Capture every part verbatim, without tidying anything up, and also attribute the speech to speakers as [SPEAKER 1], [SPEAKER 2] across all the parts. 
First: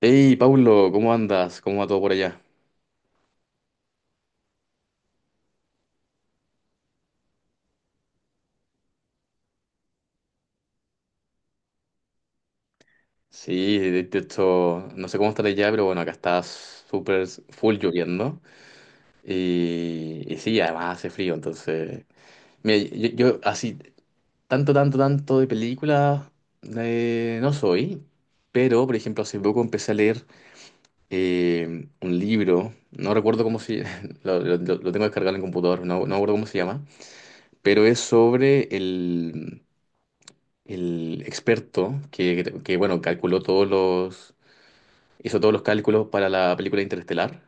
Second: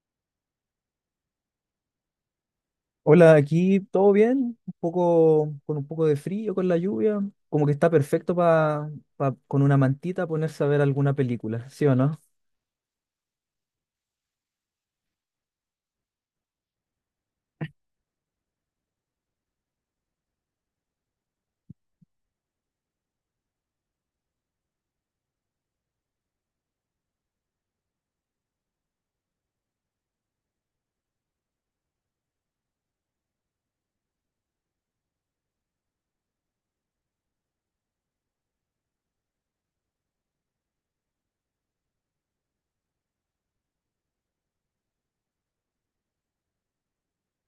[SPEAKER 1] Hey, Paulo, ¿cómo andas? ¿Cómo va todo por allá?
[SPEAKER 2] Hola, aquí todo bien, un poco con un poco de frío, con la lluvia, como que está perfecto para con una mantita ponerse a ver alguna película, ¿sí o no?
[SPEAKER 1] Sí, de de hecho, no sé cómo estará allá, pero bueno, acá está súper full lloviendo. Y, y sí, además hace frío, entonces. Mira, yo, yo así, tanto, tanto, tanto de películas, eh, no soy, pero por ejemplo, hace poco empecé a leer eh, un libro, no recuerdo cómo se... Lo, lo- lo tengo descargado en el computador, no, no recuerdo cómo se llama, pero es sobre el... el experto que, que, bueno, calculó todos los... Hizo todos los cálculos para la película Interestelar.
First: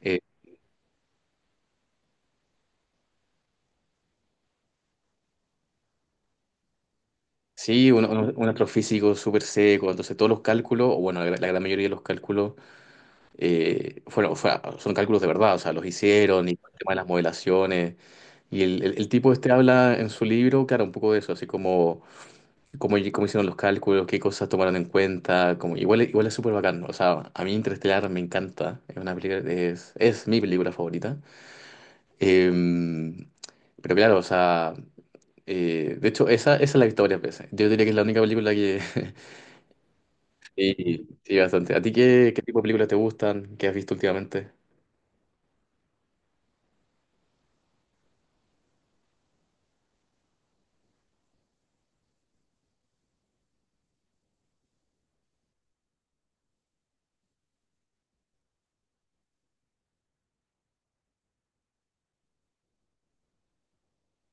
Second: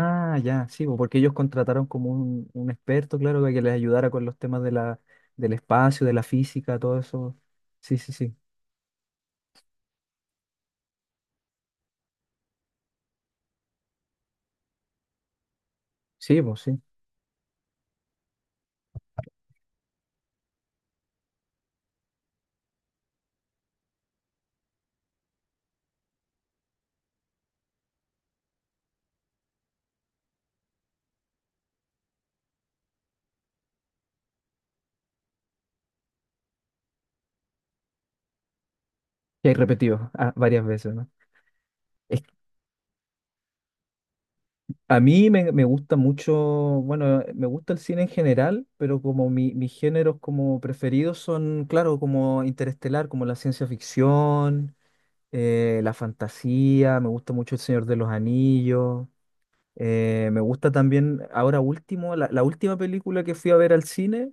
[SPEAKER 1] Eh,
[SPEAKER 2] ya, sí, bo, porque ellos contrataron como un, un experto, claro, para que les ayudara con los temas de la, del espacio, de la física, todo eso.
[SPEAKER 1] sí,
[SPEAKER 2] Sí,
[SPEAKER 1] un,
[SPEAKER 2] sí,
[SPEAKER 1] un-
[SPEAKER 2] sí.
[SPEAKER 1] un astrofísico súper seco, entonces todos los cálculos, o bueno, la, la gran mayoría de los cálculos eh, fueron, fue- son cálculos de verdad, o sea, los
[SPEAKER 2] Sí,
[SPEAKER 1] hicieron, y el
[SPEAKER 2] pues sí.
[SPEAKER 1] tema de las modelaciones. Y el, el- el tipo este habla en su libro, claro, un poco de eso, así como cómo, cómo hicieron los cálculos, qué cosas tomaron en cuenta, como, igual, igual es súper bacán, ¿no? O sea, a mí Interestelar me encanta, es una película, es, es mi película favorita. Em, pero claro, o sea, eh, de hecho, esa, esa es la victoria, pues. Yo diría que es la única película que...
[SPEAKER 2] Que hay repetido ah, varias veces,
[SPEAKER 1] Sí,
[SPEAKER 2] ¿no?
[SPEAKER 1] sí, bastante. ¿A ti
[SPEAKER 2] Es
[SPEAKER 1] qué, qué tipo de películas te gustan? ¿Qué has visto últimamente?
[SPEAKER 2] A mí me, me gusta mucho, bueno, eh, me gusta el cine en general, pero como mi, mis géneros como preferidos son, claro, como Interestelar, como la ciencia ficción, eh, la fantasía, me gusta mucho El Señor de los Anillos, eh, me gusta también, ahora último, la, la última película que fui a ver al cine,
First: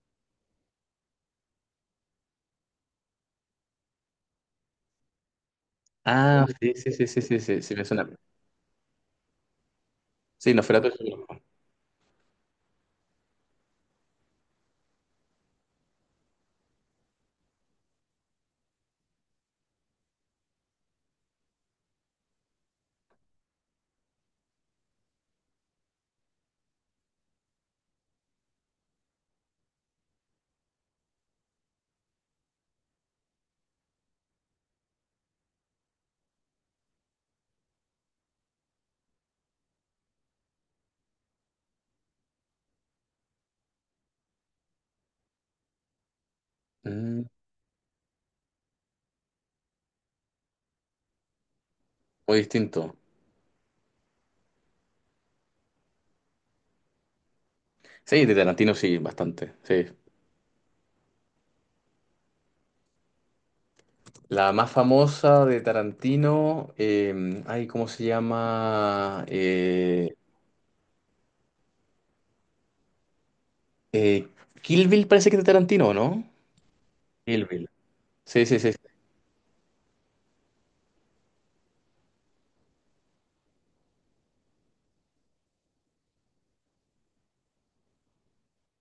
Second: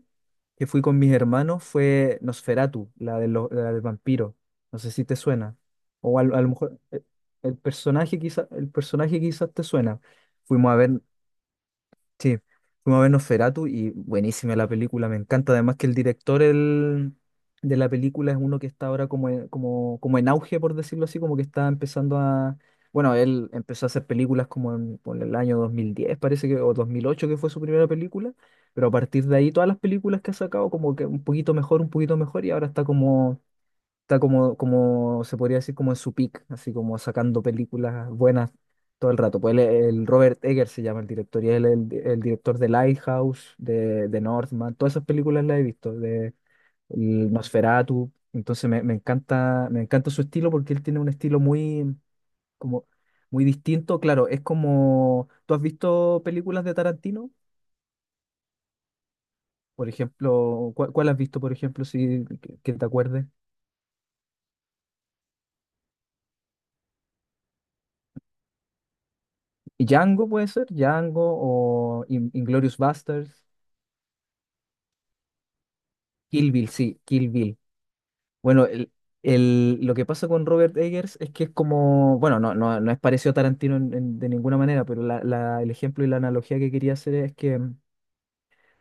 [SPEAKER 2] que fui con mis hermanos, fue Nosferatu, la, de lo- la del vampiro, no sé si te suena, o al- a,
[SPEAKER 1] Ah,
[SPEAKER 2] lo
[SPEAKER 1] sí,
[SPEAKER 2] mejor
[SPEAKER 1] sí,
[SPEAKER 2] eh,
[SPEAKER 1] sí, sí, sí,
[SPEAKER 2] el
[SPEAKER 1] sí, sí, me suena.
[SPEAKER 2] personaje quizá, el personaje quizás te suena.
[SPEAKER 1] Sí,
[SPEAKER 2] Fuimos a
[SPEAKER 1] Nosferatu
[SPEAKER 2] ver
[SPEAKER 1] es...
[SPEAKER 2] Sí, fuimos a ver Nosferatu y buenísima la película, me encanta. Además que el director el- de la película es uno que está ahora como, en- como, como en auge, por decirlo así, como que está empezando a... Bueno, él empezó a hacer películas como en, por el año dos mil diez, parece que, o dos mil ocho que fue su primera película, pero a partir de ahí todas las películas que ha sacado como que un poquito mejor, un poquito mejor, y ahora está como está como, como se podría decir, como en su peak, así como sacando películas buenas todo el rato. Pues él el Robert Eggers se llama el director y él es el, el director de Lighthouse, de, de Northman, todas esas películas las he visto, de
[SPEAKER 1] Mm,
[SPEAKER 2] el Nosferatu. Entonces me, me encanta, me encanta su estilo porque él tiene un estilo muy,
[SPEAKER 1] muy
[SPEAKER 2] como,
[SPEAKER 1] distinto.
[SPEAKER 2] muy distinto. Claro, es como, ¿tú has visto películas de Tarantino?
[SPEAKER 1] Sí, de Tarantino sí, bastante, sí.
[SPEAKER 2] Por ejemplo, ¿cuál, cuál has visto, por ejemplo, si que que te acuerdes?
[SPEAKER 1] La más famosa de Tarantino, eh, ay, ¿cómo se llama?
[SPEAKER 2] Y
[SPEAKER 1] Eh,
[SPEAKER 2] Django puede ser, Django o In- Inglourious Basterds,
[SPEAKER 1] eh, Kill Bill parece que es de Tarantino, ¿no?
[SPEAKER 2] Kill Bill, sí, Kill
[SPEAKER 1] Kill
[SPEAKER 2] Bill.
[SPEAKER 1] Bill. Sí, sí,
[SPEAKER 2] Bueno,
[SPEAKER 1] sí.
[SPEAKER 2] el, el- lo que pasa con Robert Eggers es que es como, bueno, no, no, no es parecido a Tarantino en- en- de ninguna manera, pero la- la- el ejemplo y la analogía que quería hacer es que mm,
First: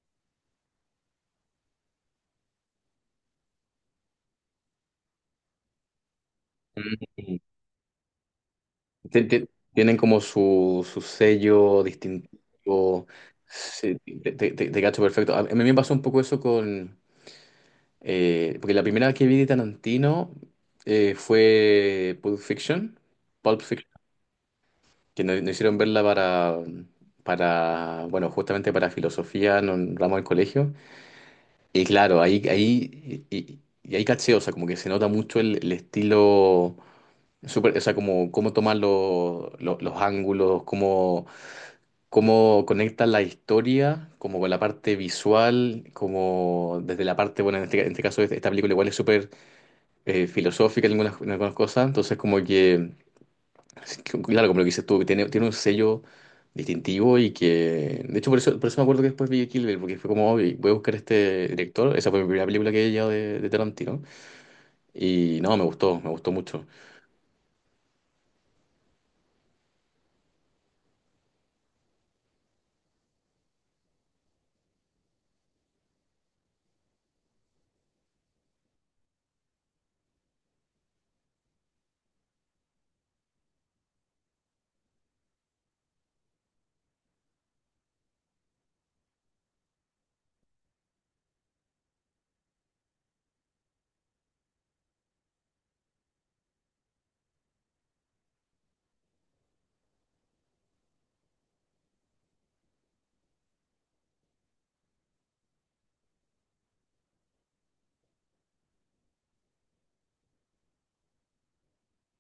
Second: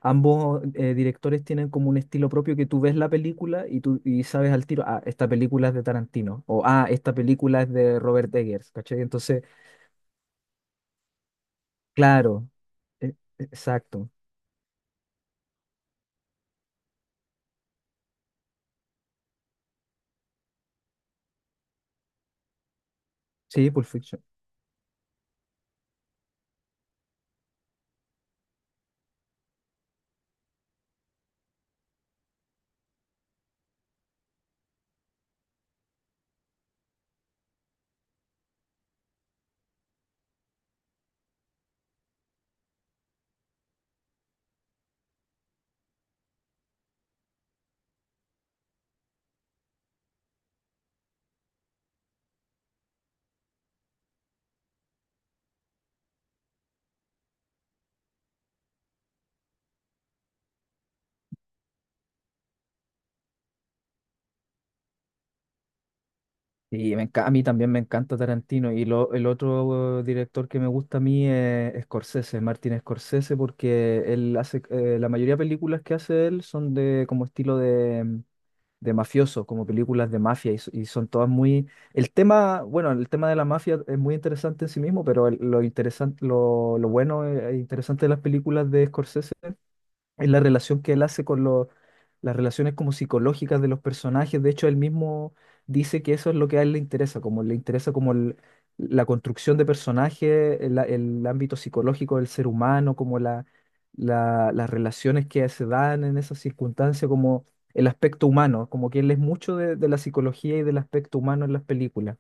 [SPEAKER 2] ambos eh, directores tienen como un estilo propio que tú ves la película y tú y sabes al tiro, ah, esta película es de Tarantino, o ah, esta
[SPEAKER 1] Sí.
[SPEAKER 2] película es de Robert Eggers, ¿cachai?
[SPEAKER 1] Ti-
[SPEAKER 2] Entonces,
[SPEAKER 1] ti- Tienen como su, su sello
[SPEAKER 2] claro,
[SPEAKER 1] distintivo.
[SPEAKER 2] e-
[SPEAKER 1] Sí,
[SPEAKER 2] exacto,
[SPEAKER 1] te, te- te- te cacho perfecto. A mí me pasó un poco eso con... eh, porque la primera vez que vi de Tarantino eh, fue Pulp Fiction. Pulp
[SPEAKER 2] sí, Pulp
[SPEAKER 1] Fiction.
[SPEAKER 2] Fiction.
[SPEAKER 1] Que nos, nos hicieron verla para, para. Bueno, justamente para filosofía, no un ramo del colegio. Y claro, ahí, ahí, y, y- y ahí caché, o sea, como que se nota mucho el, el estilo. Súper, o sea, como cómo toman los los- los ángulos, cómo cómo conecta la historia, como con la parte visual, como desde la parte, bueno, en este, en este caso este- esta película igual es súper eh, filosófica en algunas, en algunas cosas, entonces como que, claro, como lo que dices tú, que tiene, tiene un sello distintivo y que, de hecho por eso, por eso me acuerdo que después vi Kill Bill, porque fue como, "Oh, voy a buscar este director, esa fue mi primera película que vi ya de, de Tarantino, y no, me gustó, me gustó mucho".
[SPEAKER 2] Y me enca- a mí también me encanta Tarantino. Y lo, el otro eh, director que me gusta a mí es Scorsese, Martin Scorsese, porque él hace, eh, la mayoría de películas que hace él son de como estilo de, mm, de mafioso, como películas de mafia, y, so- y son todas muy... El tema, bueno, el tema de la mafia es muy interesante en sí mismo, pero el- lo interesante, lo, lo bueno e interesante de las películas de Scorsese en la relación que él hace con los, las relaciones como psicológicas de los personajes. De hecho, él mismo dice que eso es lo que a él le interesa, como le interesa como el- la construcción de personajes, el, el ámbito psicológico del ser humano, como la, la- las relaciones que se dan en esas circunstancias, como el aspecto humano, como que él es mucho de, de la psicología y del aspecto humano en las películas.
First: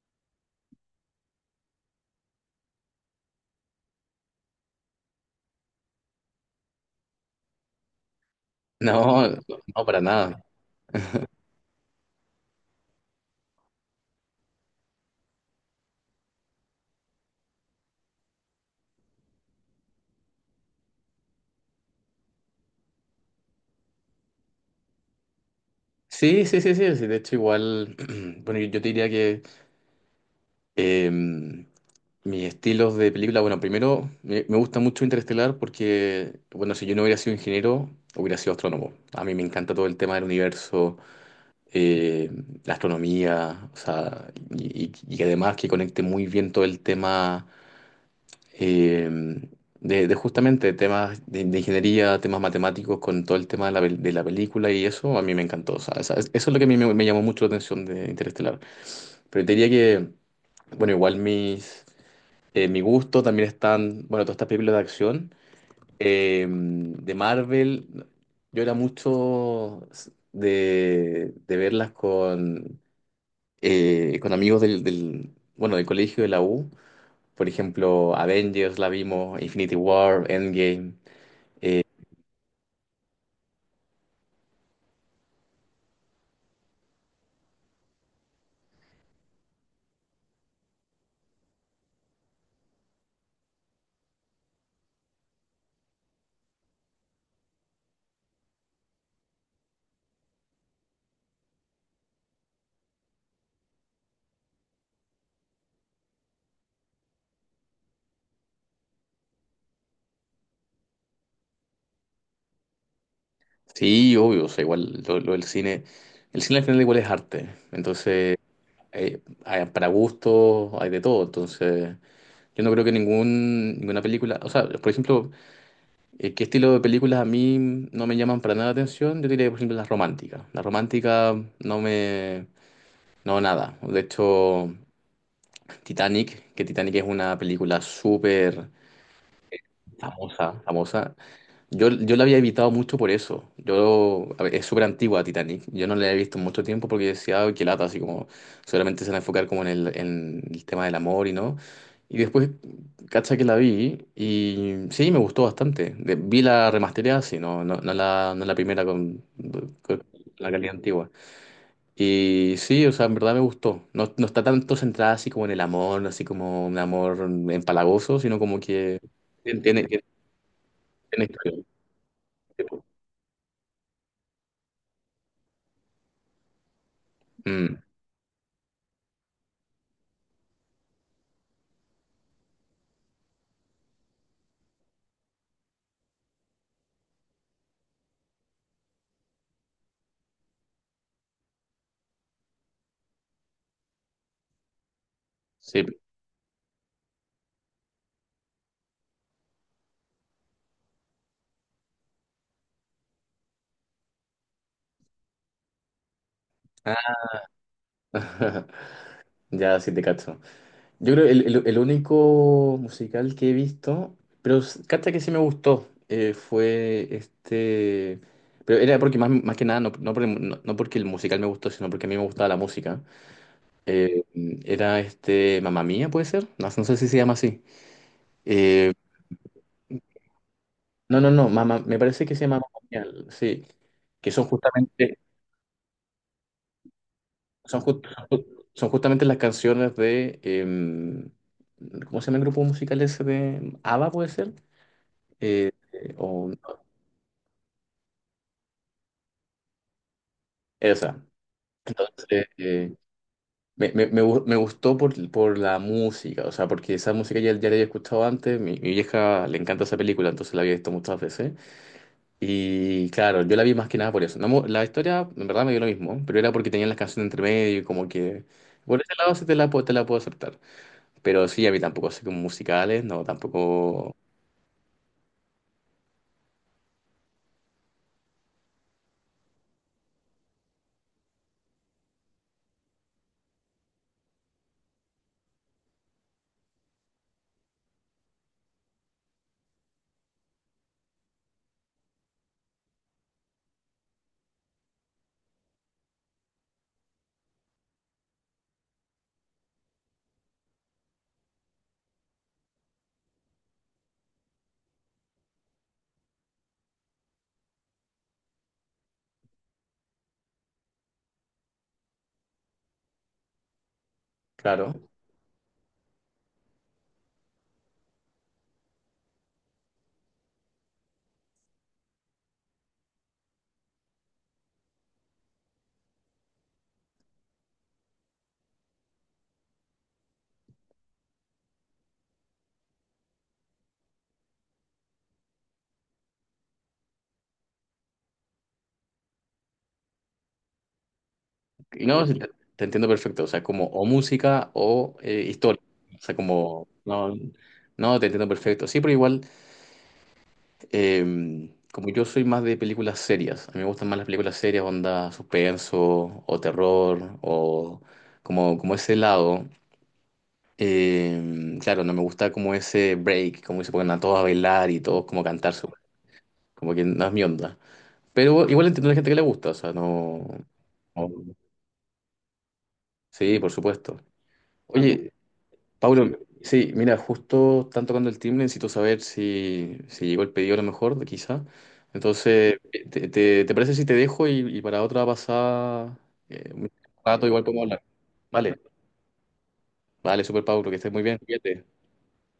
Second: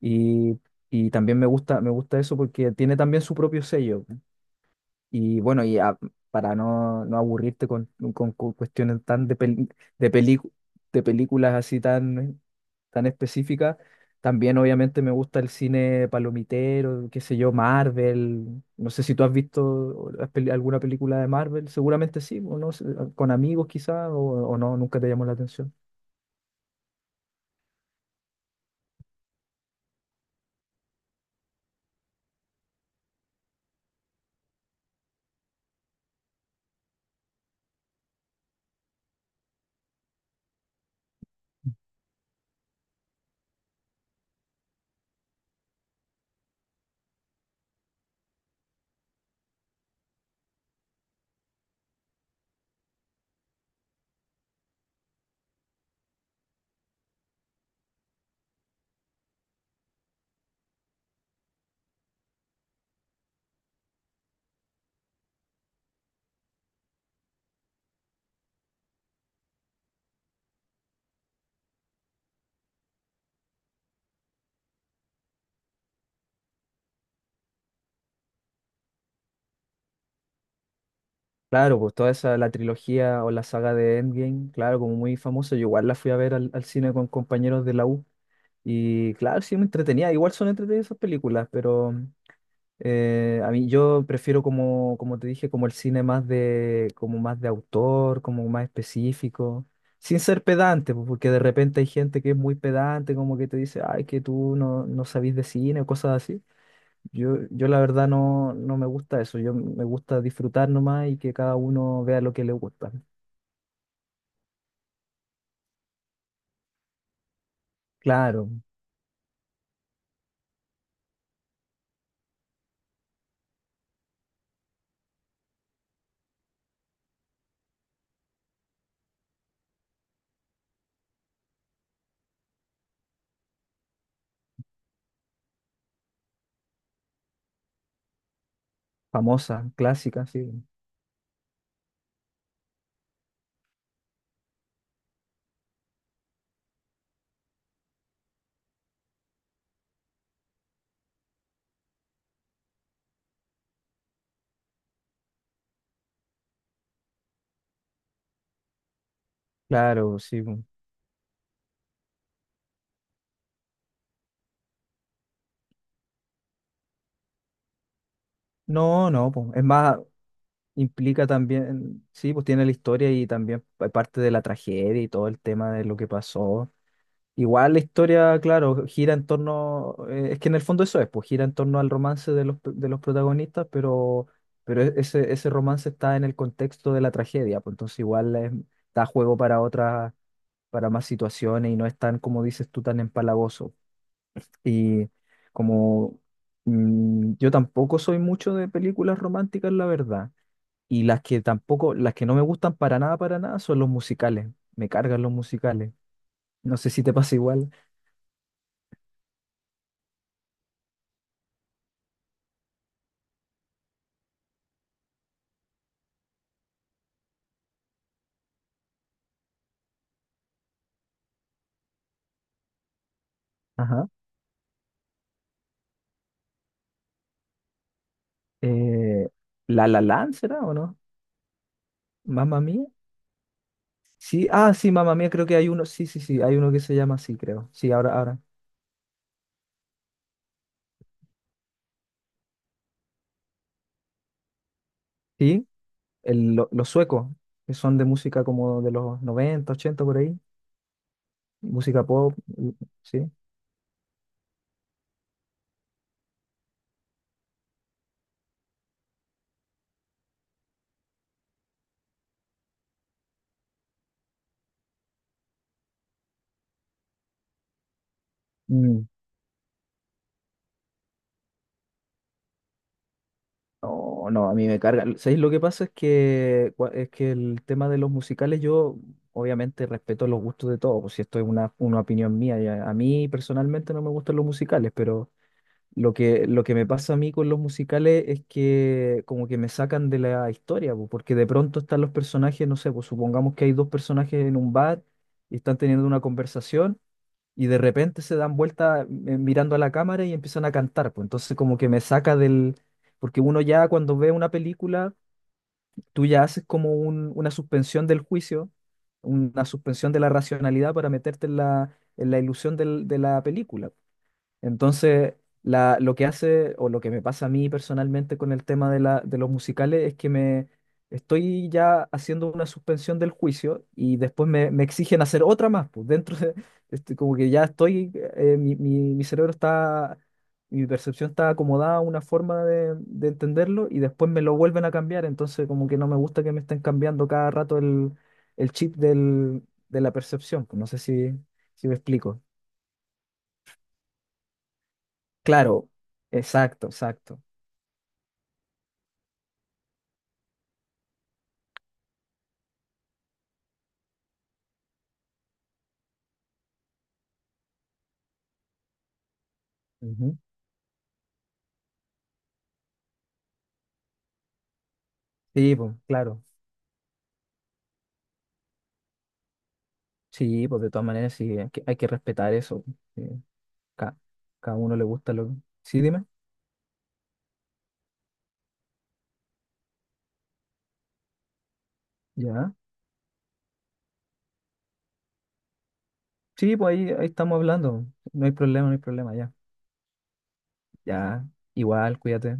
[SPEAKER 2] Y, y también me gusta, me gusta eso porque tiene también su propio sello. Y bueno, y a- para no, no aburrirte con, con cu- cuestiones tan
[SPEAKER 1] ¿No
[SPEAKER 2] de,
[SPEAKER 1] No,
[SPEAKER 2] peli-
[SPEAKER 1] no, para
[SPEAKER 2] de,
[SPEAKER 1] nada.
[SPEAKER 2] pelicu- de películas así tan, tan específicas, también obviamente me gusta el cine palomitero, qué sé yo, Marvel. No sé si tú has visto las peli- alguna película de Marvel, seguramente sí, o no, sé, con amigos quizás, o, o no, nunca te llamó la atención.
[SPEAKER 1] Sí, sí, sí, sí, sí, de hecho igual, bueno, yo yo te diría que... Eh, Mis estilos de película, bueno, primero me, me gusta mucho Interestelar porque, bueno, si yo no hubiera sido ingeniero, hubiera sido astrónomo. A mí me encanta todo el tema del universo, eh, la astronomía, o sea, y, y- y además que conecte muy bien todo el tema eh, de, de justamente temas de, de ingeniería, temas matemáticos con todo el tema de la, pel- de la película y eso, a mí me encantó. O sea, esa, eso es lo que a mí me, me llamó mucho la atención de Interestelar. Pero te diría que, bueno, igual mis eh, mi gusto. También están, bueno, todas estas películas de acción. Eh, de Marvel, yo era mucho de, de verlas con, eh, con amigos del, del, bueno, del colegio de la U. Por ejemplo, Avengers la vimos, Infinity War, Endgame.
[SPEAKER 2] Claro, pues toda esa, la trilogía o la saga de Endgame, claro, como muy famosa, yo igual la fui a ver al, al cine con compañeros de la U. Y claro, sí, me entretenía. Igual son entretenidas esas películas, pero eh, a mí yo prefiero como, como te dije, como el cine más de, como más de autor, como más específico, sin ser pedante, pues, porque de repente hay gente que es muy pedante, como que te dice, ay, que tú no, no sabís de cine o cosas así. Yo, yo la verdad no, no me gusta eso. Yo me gusta disfrutar nomás y que cada uno vea lo que le gusta.
[SPEAKER 1] Sí, obvio, o sea, igual lo, lo del cine. El cine al final igual es arte. Entonces,
[SPEAKER 2] Claro,
[SPEAKER 1] eh, hay- para gustos hay de todo. Entonces, yo no creo que ningún, ninguna película, o sea, por ejemplo, eh, ¿qué estilo de películas a mí no me llaman para nada la atención? Yo diría, por ejemplo, las románticas. Las románticas no me... No, nada. De hecho, Titanic, que Titanic es una película súper
[SPEAKER 2] famosa, clásica,
[SPEAKER 1] famosa,
[SPEAKER 2] sí.
[SPEAKER 1] famosa. Yo, yo la había evitado mucho por eso. Yo, a ver, es súper antigua Titanic. Yo no la he visto en mucho tiempo porque decía, "Ay, qué lata, así como solamente se van a enfocar como en el, en el tema del amor y no". Y después, cacha que la vi y sí, me gustó bastante. De... vi la remasterizada, sí, no, no, no la, no la primera con, con
[SPEAKER 2] Claro, sí,
[SPEAKER 1] la
[SPEAKER 2] pues.
[SPEAKER 1] calidad antigua. Y sí, o sea, en verdad me gustó. No, no está tanto centrada así como en el amor, así como un amor empalagoso, sino como que
[SPEAKER 2] No, no, pues.
[SPEAKER 1] tiene,
[SPEAKER 2] Es
[SPEAKER 1] tiene,
[SPEAKER 2] más, implica
[SPEAKER 1] tiene
[SPEAKER 2] también, sí, pues tiene la historia y también pa- parte de la tragedia y todo el tema de lo que pasó. Igual la
[SPEAKER 1] historia.
[SPEAKER 2] historia, claro, gira en torno, eh, es que en el fondo eso es, pues gira en torno al romance de los, p- de los protagonistas, pero, pero e- ese, ese romance está en el contexto de la tragedia, pues entonces igual es- da juego para otras, para más situaciones y no es tan, como dices tú, tan empalagoso. Y
[SPEAKER 1] Sí.
[SPEAKER 2] como mm, yo tampoco soy mucho de películas románticas, la verdad. Y las que tampoco, las que no me gustan para nada, para nada, son los musicales. Me cargan los musicales. No sé si te
[SPEAKER 1] Ah,
[SPEAKER 2] pasa igual.
[SPEAKER 1] ya sí te cacho. Yo creo el, el, el único musical que he visto, pero s- cacha que sí me gustó, eh, fue este. Pero era porque más, más que nada, no, no, por el- no- no porque el musical me gustó, sino porque a mí me gustaba la música.
[SPEAKER 2] Ajá.
[SPEAKER 1] Eh, Era este... Mamma Mía, ¿puede ser? No, no sé si se llama así. Eh,
[SPEAKER 2] Eh, La La Land, ¿será o no?
[SPEAKER 1] no, no, no, Mamma... me parece que se llama
[SPEAKER 2] Mamma
[SPEAKER 1] Mamma
[SPEAKER 2] Mía.
[SPEAKER 1] Mía, sí. Que son
[SPEAKER 2] Sí, ah, sí, Mamma
[SPEAKER 1] justamente...
[SPEAKER 2] Mía, creo que hay uno. Sí, sí, sí, hay uno que se llama así, creo.
[SPEAKER 1] Son,
[SPEAKER 2] Sí,
[SPEAKER 1] ju-
[SPEAKER 2] ahora, ahora.
[SPEAKER 1] son justamente las canciones de, em, ¿cómo se llama el grupo musical ese de ABBA, puede ser?
[SPEAKER 2] Sí,
[SPEAKER 1] Eh, eh, o
[SPEAKER 2] el- lo- los suecos, que son de música como de los noventa ochenta por ahí.
[SPEAKER 1] esa.
[SPEAKER 2] Música pop,
[SPEAKER 1] Entonces,
[SPEAKER 2] y-
[SPEAKER 1] eh,
[SPEAKER 2] sí.
[SPEAKER 1] me, me- me gu- me gustó por, por la música, o sea, porque esa música ya, ya la había escuchado antes, mi, mi vieja le encanta esa película, entonces la había visto muchas veces. Y claro, yo la vi más que nada por eso. No mo- la historia, en verdad, me dio lo mismo, pero era porque tenían las canciones entre medio y como que, por
[SPEAKER 2] Mm.
[SPEAKER 1] ese lado sí te la, puedo- te la puedo aceptar. Pero sí, a mí tampoco sé como musicales, no, tampoco,
[SPEAKER 2] No, no, a mí me carga. ¿Sabéis lo que pasa? Es que, cua- es que el tema de los musicales, yo obviamente respeto los gustos de todos, pues si esto es una, una opinión mía. ya- A mí personalmente no me gustan los musicales, pero lo que, lo que me pasa a mí con los musicales es que como que me sacan de la historia, pues, porque de pronto están los personajes, no sé, pues supongamos que hay dos personajes en un bar y están teniendo una conversación y de repente se dan vuelta eh, mirando a la cámara y empiezan a cantar, pues entonces como que me saca del... Porque uno ya cuando ve una película, tú ya haces como un- una suspensión del juicio, una suspensión de la racionalidad para meterte en la, en la ilusión del- de la película.
[SPEAKER 1] claro.
[SPEAKER 2] Entonces, la- lo que hace o lo que me pasa a mí personalmente con el tema de, la, de los musicales es que me estoy ya haciendo una suspensión del juicio y después me, me exigen hacer otra más. Pues dentro de, este, como que ya estoy, eh, mi, mi- mi cerebro está, mi percepción está acomodada a una forma de, de entenderlo y después me lo vuelven a cambiar. Entonces, como que no me gusta que me estén cambiando cada rato el, el chip del, de la percepción, pues. No sé si, si me
[SPEAKER 1] Y no, sí,
[SPEAKER 2] explico.
[SPEAKER 1] te, te entiendo perfecto, o sea, como o música o eh, historia.
[SPEAKER 2] Claro,
[SPEAKER 1] O sea, como,
[SPEAKER 2] exacto,
[SPEAKER 1] no,
[SPEAKER 2] exacto.
[SPEAKER 1] no, te entiendo perfecto. Sí, pero igual, eh, como yo soy más de películas serias, a mí me gustan más las películas serias, onda suspenso o terror o como, como ese lado.
[SPEAKER 2] Ujú.
[SPEAKER 1] Eh, claro, no me gusta como ese break, como que se ponen a todos a bailar y todos como a cantar,
[SPEAKER 2] Sí, pues, claro.
[SPEAKER 1] como que no es mi onda. Pero igual entiendo a la gente que le gusta, o sea, no...
[SPEAKER 2] Sí, pues de todas maneras
[SPEAKER 1] Obvio.
[SPEAKER 2] sí, hay que, hay que respetar eso. Sí.
[SPEAKER 1] Sí, por supuesto.
[SPEAKER 2] Ca-
[SPEAKER 1] Claro.
[SPEAKER 2] Cada uno le gusta
[SPEAKER 1] Oye,
[SPEAKER 2] lo que... Sí, dime.
[SPEAKER 1] Pablo, sí, mira, justo están tocando el timbre, necesito saber si, si llegó el pedido a lo mejor, quizá.
[SPEAKER 2] Ya.
[SPEAKER 1] Entonces, eh, ¿te, te- te parece si te dejo y, y para otra pasada, eh,
[SPEAKER 2] Sí,
[SPEAKER 1] un
[SPEAKER 2] pues ahí, ahí
[SPEAKER 1] rato
[SPEAKER 2] estamos
[SPEAKER 1] igual podemos hablar?
[SPEAKER 2] hablando. No hay
[SPEAKER 1] Vale,
[SPEAKER 2] problema, no hay problema, ya.
[SPEAKER 1] vale, super Pablo, que estés muy bien,
[SPEAKER 2] Ya.
[SPEAKER 1] cuídate.
[SPEAKER 2] Igual, cuídate.